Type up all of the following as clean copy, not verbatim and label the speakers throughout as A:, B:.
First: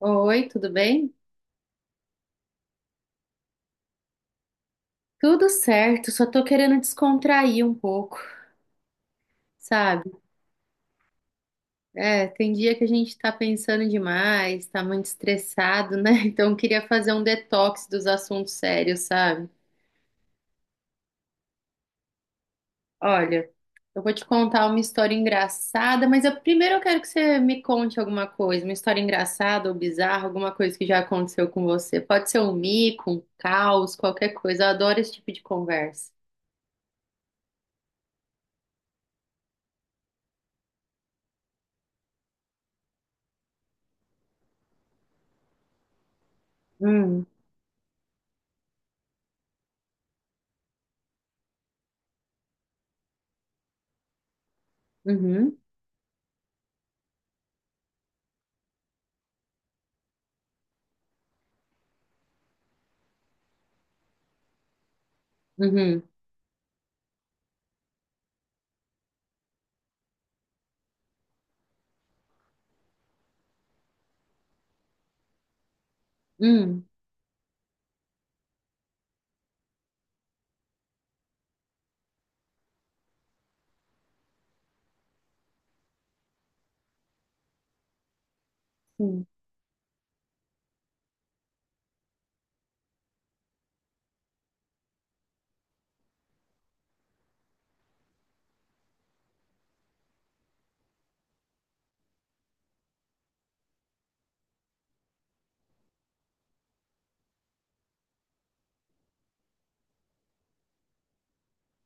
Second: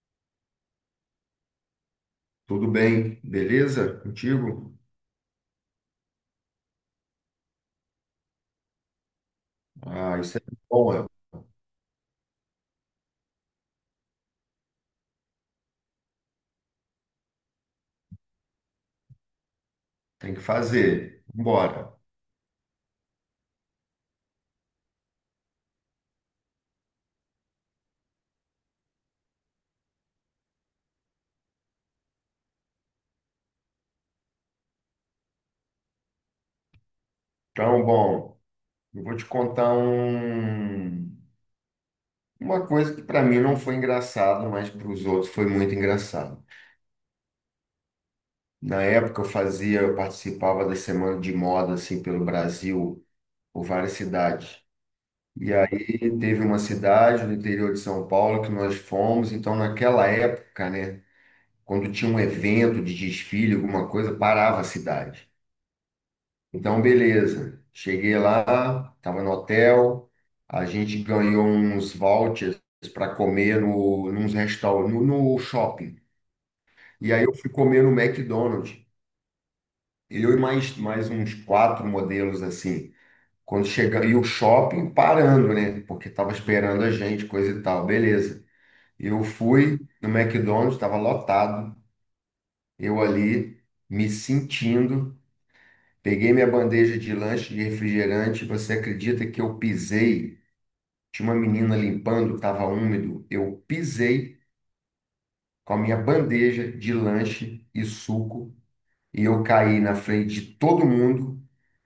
A: Oi, tudo bem?
B: Tudo bem, beleza? Contigo?
A: Tudo certo, só tô querendo descontrair um pouco,
B: Ah,
A: sabe?
B: isso é bom, é.
A: É, tem dia que a gente tá pensando demais, tá muito estressado, né? Então eu queria fazer um detox dos assuntos sérios, sabe?
B: Tem que fazer. Bora.
A: Olha, eu vou te contar uma história engraçada, mas primeiro eu quero que você me conte alguma coisa, uma história engraçada ou bizarra, alguma coisa que já aconteceu com você. Pode ser um mico, um caos, qualquer coisa. Eu adoro esse tipo de conversa.
B: Então, bom, eu vou te contar um, uma coisa que para mim não foi engraçado, mas para os outros foi muito engraçado.
A: Hum,
B: Na época eu participava da semana de moda assim pelo Brasil, por várias cidades. E
A: uhum,
B: aí teve uma cidade no interior de São Paulo que nós fomos, então naquela época, né, quando tinha um evento de desfile, alguma coisa, parava a cidade.
A: uhum,
B: Então, beleza. Cheguei lá, estava no hotel, a gente ganhou uns vouchers para comer nos restaurantes, no shopping.
A: hum.
B: E aí eu fui comer no McDonald's. Eu e mais uns quatro modelos assim. Quando chega, e o shopping parando, né? Porque estava esperando a gente, coisa e tal. Beleza. Eu
A: Sim.
B: fui no McDonald's, estava lotado. Eu ali me sentindo. Peguei minha bandeja de lanche de refrigerante. Você acredita que eu pisei? Tinha uma menina limpando, estava úmido. Eu pisei com a minha bandeja de lanche e suco e eu caí na frente de todo mundo.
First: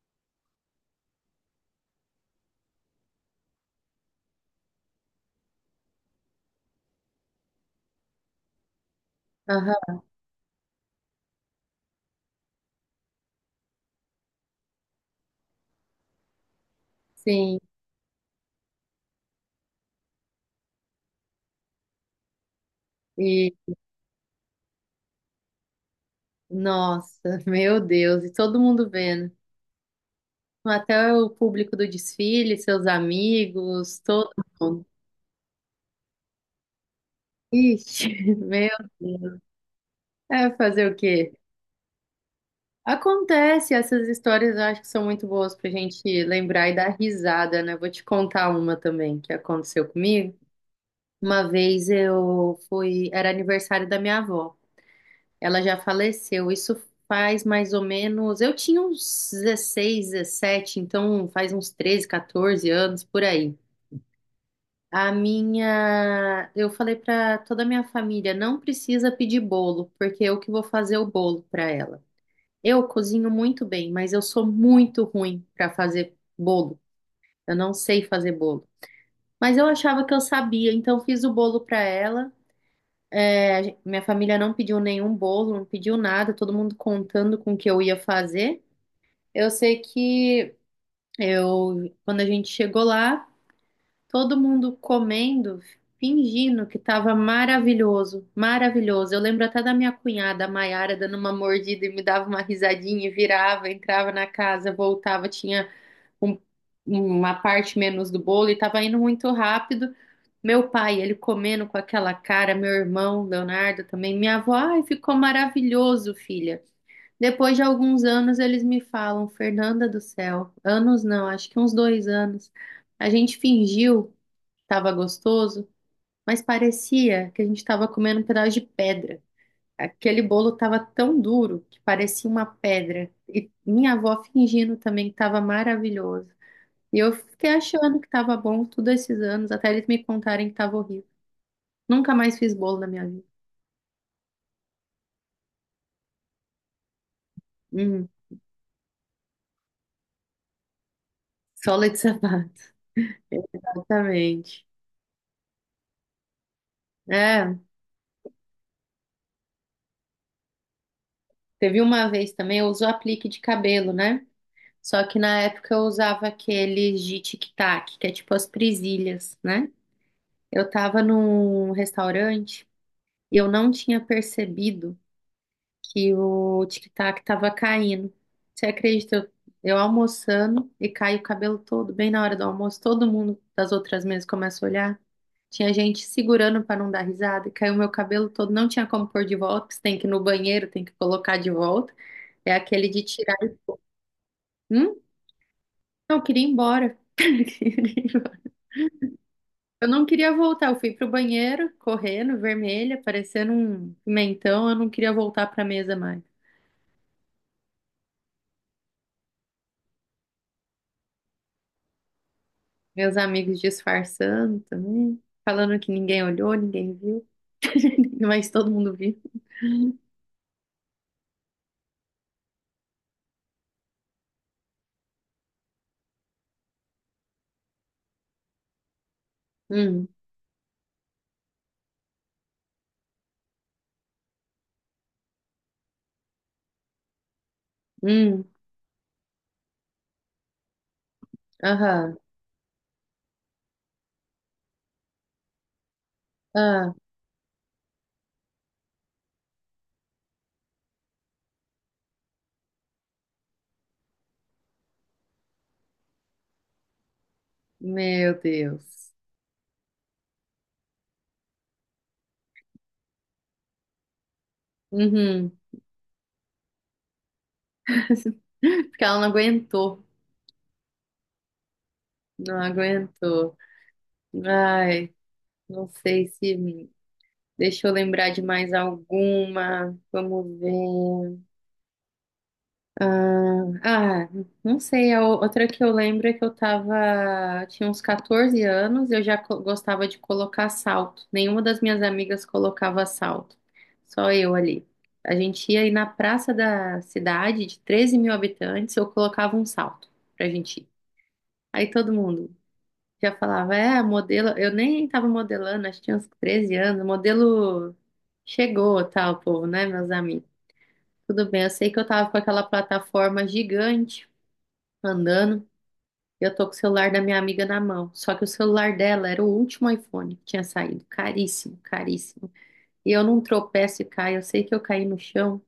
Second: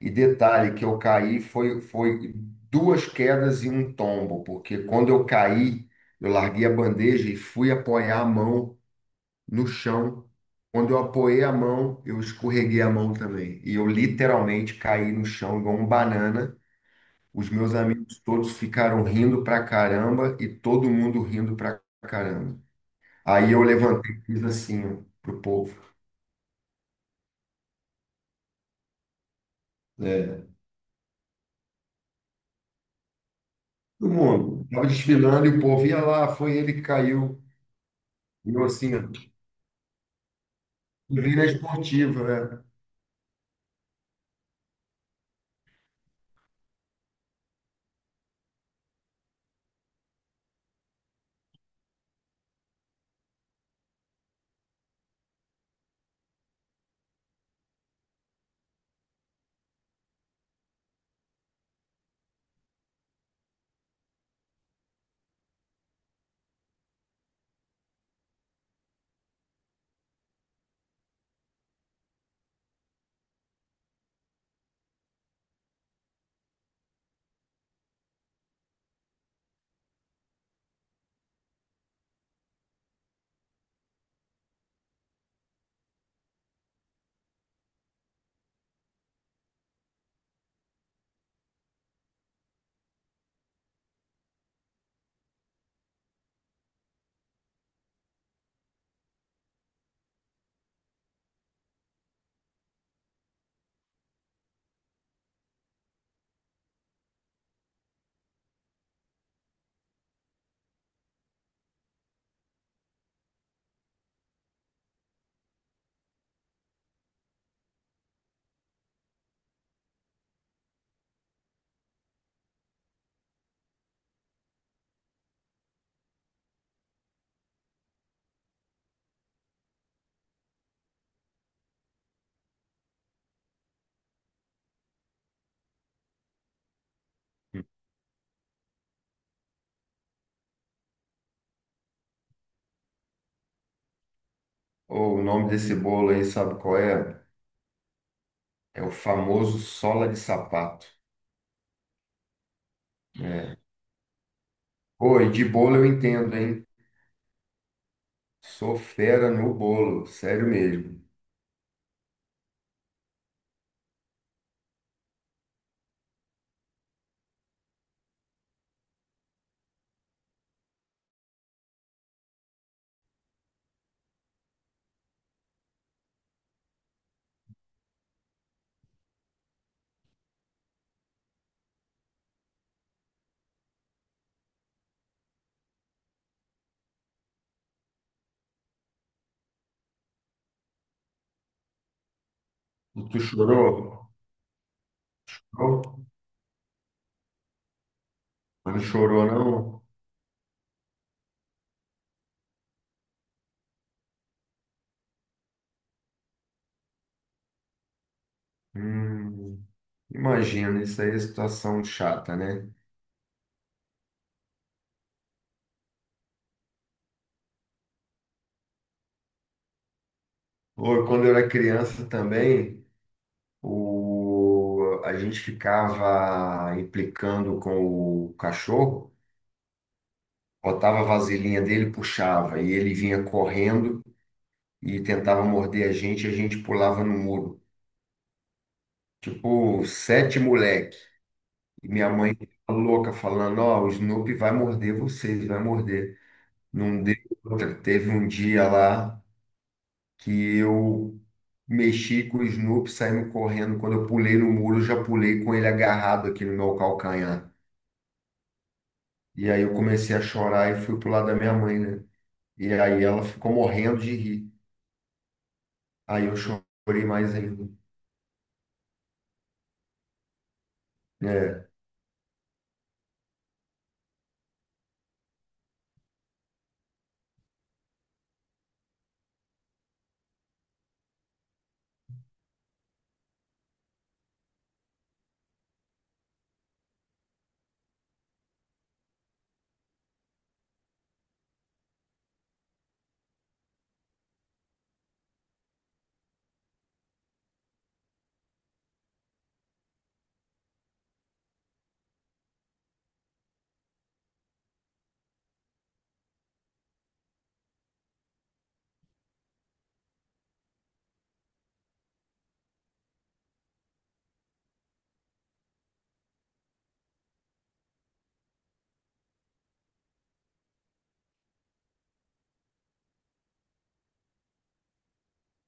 B: E detalhe que eu caí foi duas quedas e um tombo, porque quando eu caí, eu larguei a bandeja e fui apoiar a mão no
A: Aham,
B: chão. Quando eu apoiei a mão, eu escorreguei a mão também. E eu literalmente caí no chão igual um banana. Os
A: sim.
B: meus amigos todos ficaram rindo pra caramba e todo mundo rindo pra caramba.
A: E,
B: Aí eu levantei e fiz assim, ó, pro povo.
A: nossa, meu Deus, e todo mundo vendo.
B: É,
A: Até o público do desfile, seus amigos,
B: todo
A: todo
B: mundo.
A: mundo.
B: Tava desfilando e o povo ia lá, foi ele que caiu.
A: Ixi,
B: E eu
A: meu
B: assim, ó,
A: Deus. É fazer o
B: e
A: quê?
B: vi na esportiva, né?
A: Acontece, essas histórias eu acho que são muito boas pra gente lembrar e dar risada, né? Vou te contar uma também que aconteceu comigo. Uma vez eu fui, era aniversário da minha avó. Ela já faleceu. Isso faz mais ou menos. Eu tinha uns 16, 17. Então faz uns 13, 14 anos por aí. A minha. Eu falei para toda a minha família: não precisa pedir bolo, porque eu que vou fazer o bolo para ela. Eu cozinho muito bem, mas eu sou muito ruim para fazer bolo. Eu não sei fazer bolo. Mas eu achava que eu sabia, então fiz o bolo para ela. É, a minha família não pediu nenhum bolo, não pediu nada, todo mundo contando com o que eu ia fazer. Eu sei que eu, quando a gente chegou lá, todo mundo comendo, fingindo que estava maravilhoso, maravilhoso. Eu lembro até da minha cunhada, a Maiara, dando uma mordida e me dava uma risadinha, e virava, entrava na casa, voltava, tinha um- uma parte menos do bolo e tava indo muito rápido. Meu pai, ele comendo com aquela cara, meu irmão, Leonardo também, minha avó, ai, ficou maravilhoso, filha. Depois de alguns anos, eles me falam, Fernanda do céu, anos não, acho que uns dois anos. A gente fingiu que tava gostoso, mas parecia que a gente tava comendo um pedaço de pedra. Aquele bolo tava tão duro que parecia uma pedra. E minha avó fingindo também que tava maravilhoso. E eu fiquei achando que tava bom todos esses anos, até eles me contarem que tava horrível. Nunca mais fiz bolo na minha vida.
B: Ô, o nome desse bolo aí, sabe qual é?
A: Hum,
B: É o famoso sola de sapato.
A: sola de sapato.
B: É.
A: Exatamente.
B: Oi, de bolo eu entendo, hein?
A: É,
B: Sou fera no bolo, sério mesmo.
A: teve uma vez também, eu uso aplique de cabelo, né? Só que na época eu usava aqueles de tic-tac, que é tipo as presilhas, né? Eu tava num restaurante e eu não tinha percebido que o tic-tac tava caindo. Você acredita? Eu almoçando e cai o cabelo todo, bem na hora do almoço, todo mundo das outras mesas começa a olhar. Tinha gente segurando para não dar risada, e caiu meu cabelo todo, não tinha como pôr de volta, porque você tem que ir no banheiro, tem que colocar de volta. É aquele
B: E
A: de
B: tu
A: tirar.
B: chorou?
A: Hum?
B: Chorou?
A: Não, eu queria ir embora.
B: Não chorou, não?
A: Eu não queria voltar, eu fui pro banheiro, correndo, vermelha, parecendo um pimentão, eu não queria voltar pra mesa mais.
B: Hum, imagina, isso aí é situação chata, né?
A: Meus amigos disfarçando também, falando que ninguém olhou, ninguém viu, mas todo mundo viu.
B: Ou quando eu era criança também, a gente ficava implicando com o cachorro,
A: Hum,
B: botava a vasilhinha dele, puxava, e ele vinha correndo e tentava morder a gente, e a gente pulava no muro.
A: hum,
B: Tipo, sete moleque. E minha
A: aham,
B: mãe ficava louca, falando, ó, o Snoopy vai morder vocês, vai morder.
A: ah,
B: Não deu outra. Teve um dia lá, que eu mexi com o Snoop, saímos correndo. Quando eu pulei no muro, eu já pulei com ele agarrado aqui no meu calcanhar.
A: meu Deus.
B: E aí eu comecei a chorar e fui pro lado da minha mãe, né? E aí ela ficou morrendo de rir.
A: Uhum.
B: Aí eu chorei mais ainda.
A: Porque ela não aguentou,
B: É.
A: não aguentou. Ai, não sei se deixa eu lembrar de mais alguma. Vamos ver. Ah, ah, não sei, a outra que eu lembro é que eu tava, tinha uns 14 anos, eu já gostava de colocar salto. Nenhuma das minhas amigas colocava salto, só eu ali. A gente ia ir na praça da cidade, de 13 mil habitantes, eu colocava um salto pra gente ir. Aí todo mundo já falava, é, modelo, eu nem tava modelando, acho que tinha uns 13 anos, o modelo chegou, tal, povo, né, meus amigos? Tudo bem, eu sei que eu tava com aquela plataforma gigante andando. Eu tô com o celular da minha amiga na mão. Só que o celular dela era o último iPhone que tinha saído. Caríssimo, caríssimo. E eu não tropeço e caio. Eu sei que eu caí no chão.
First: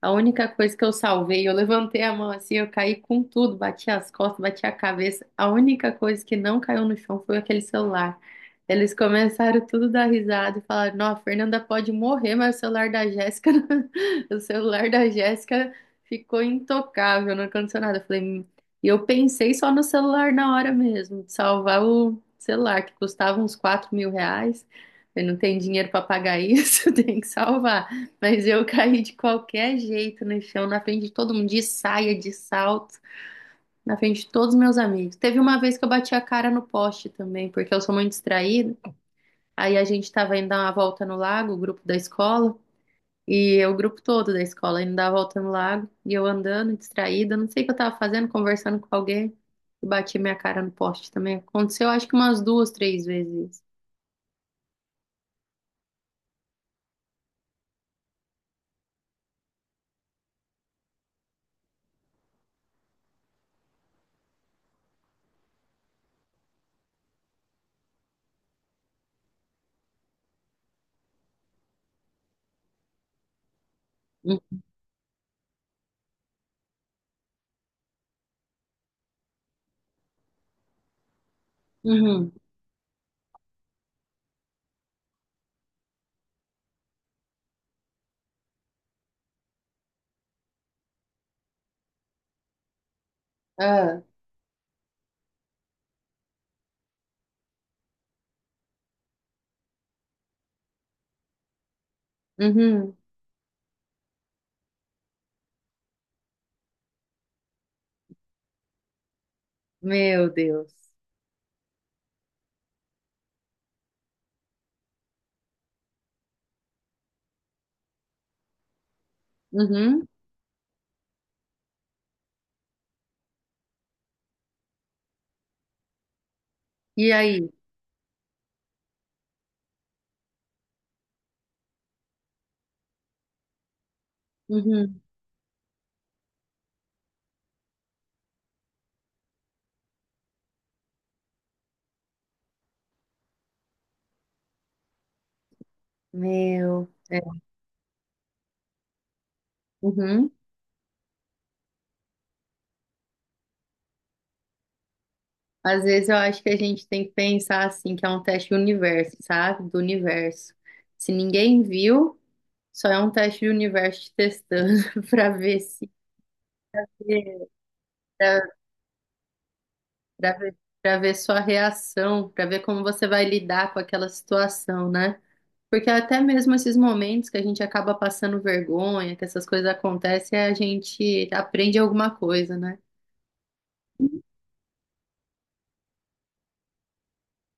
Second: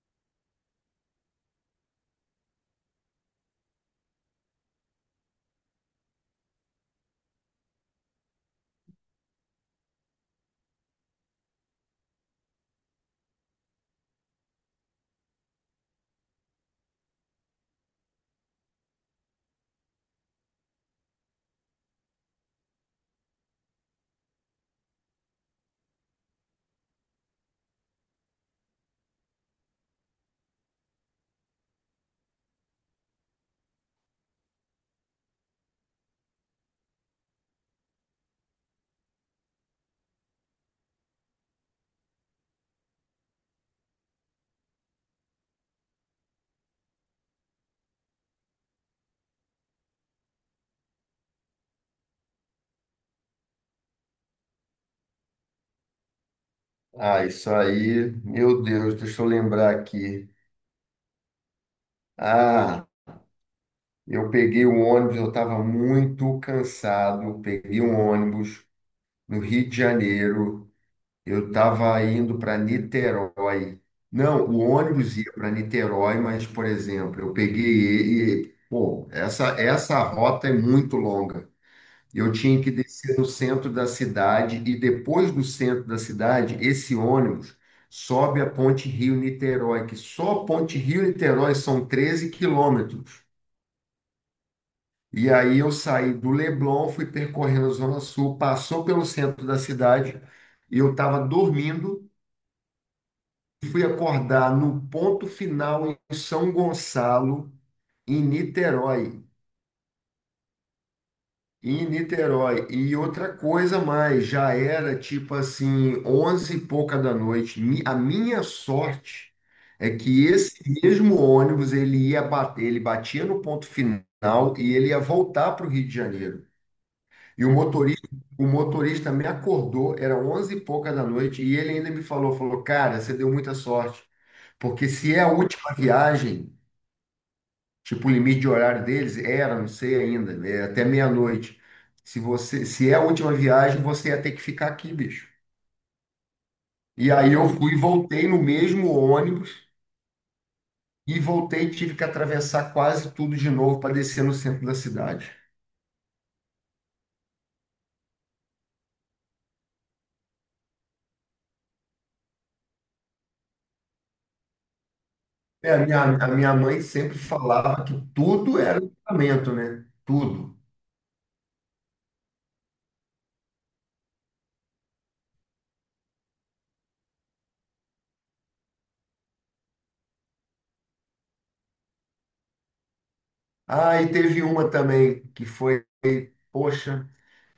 A: A única coisa que eu salvei, eu levantei a mão assim, eu caí com tudo, bati as costas, bati a cabeça. A única coisa que não caiu no chão foi aquele celular. Eles começaram tudo a dar risada e falaram: Não, a Fernanda pode morrer, mas o celular da Jéssica, o celular da Jéssica ficou intocável, não aconteceu nada. Eu falei." E eu pensei só no celular na hora mesmo, de salvar o celular, que custava uns 4 mil reais. Eu não tenho dinheiro para pagar isso, tem que salvar. Mas eu caí de qualquer jeito no chão, na frente de todo mundo, de saia, de salto, na frente de todos os meus amigos. Teve uma vez que eu bati a cara no poste também, porque eu sou muito distraída. Aí a gente tava indo dar uma volta no lago, o grupo da escola, e eu, o grupo todo da escola, indo dar a volta no lago, e eu andando, distraída, não sei o que eu tava fazendo, conversando com alguém, e bati minha cara no poste também. Aconteceu acho que umas duas, três vezes.
B: Ah, isso aí, meu Deus, deixa eu lembrar aqui. Ah, eu peguei o ônibus, eu estava muito cansado. Peguei um ônibus no Rio de Janeiro. Eu estava indo para Niterói. Não, o ônibus ia para Niterói, mas, por exemplo, eu peguei ele e, pô, essa rota é muito longa. Eu
A: Uhum.
B: tinha que descer no centro da cidade e depois do centro da cidade, esse ônibus sobe a Ponte Rio-Niterói, que só a Ponte Rio-Niterói são 13 quilômetros.
A: Ah,
B: E aí eu saí do Leblon, fui percorrendo a Zona Sul, passou pelo centro da cidade e eu estava dormindo,
A: uhum.
B: fui acordar no ponto final em São Gonçalo, em Niterói.
A: Meu Deus.
B: Em Niterói. E outra coisa mais, já era tipo assim, onze e pouca da noite. A minha sorte é
A: Uhum.
B: que esse mesmo ônibus, ele ia bater, ele batia no ponto final e ele ia voltar para o Rio de Janeiro.
A: E
B: E
A: aí?
B: o motorista me acordou, era onze e pouca da noite, e ele ainda me falou, falou, cara, você deu muita sorte. Porque
A: Uhum.
B: se é a última viagem, tipo, o limite de horário deles era, não sei ainda, né, até meia-noite. Se você, se é a última viagem, você ia ter que ficar aqui, bicho.
A: Meu.
B: E
A: É.
B: aí eu fui, e voltei no mesmo ônibus
A: Uhum.
B: e voltei, e tive que atravessar quase tudo de novo para descer no centro da cidade.
A: Às vezes eu acho que a gente tem que pensar assim, que é um teste do universo, sabe? Do universo. Se ninguém viu, só é um teste do universo te testando para ver
B: É,
A: se
B: a minha mãe sempre falava que
A: para
B: tudo era livramento, né?
A: pra ver,
B: Tudo.
A: pra ver sua reação, para ver como você vai lidar com aquela situação, né? Porque até mesmo esses momentos que a gente acaba passando vergonha, que essas coisas acontecem, a gente aprende alguma coisa, né?
B: Ah, e teve uma também que foi, poxa,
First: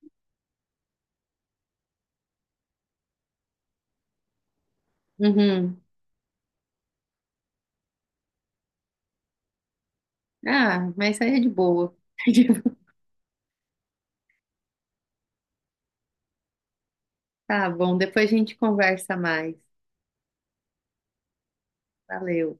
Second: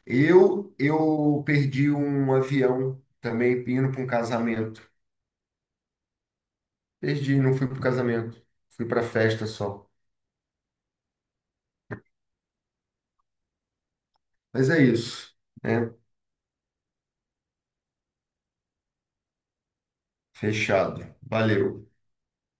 B: eu perdi um avião também indo para um casamento.
A: Uhum.
B: Perdi, não fui pro casamento. Fui pra festa só.
A: Ah, mas isso aí é de boa.
B: Mas é isso, né?
A: Tá bom, depois a gente conversa mais.
B: Fechado. Valeu.
A: Valeu.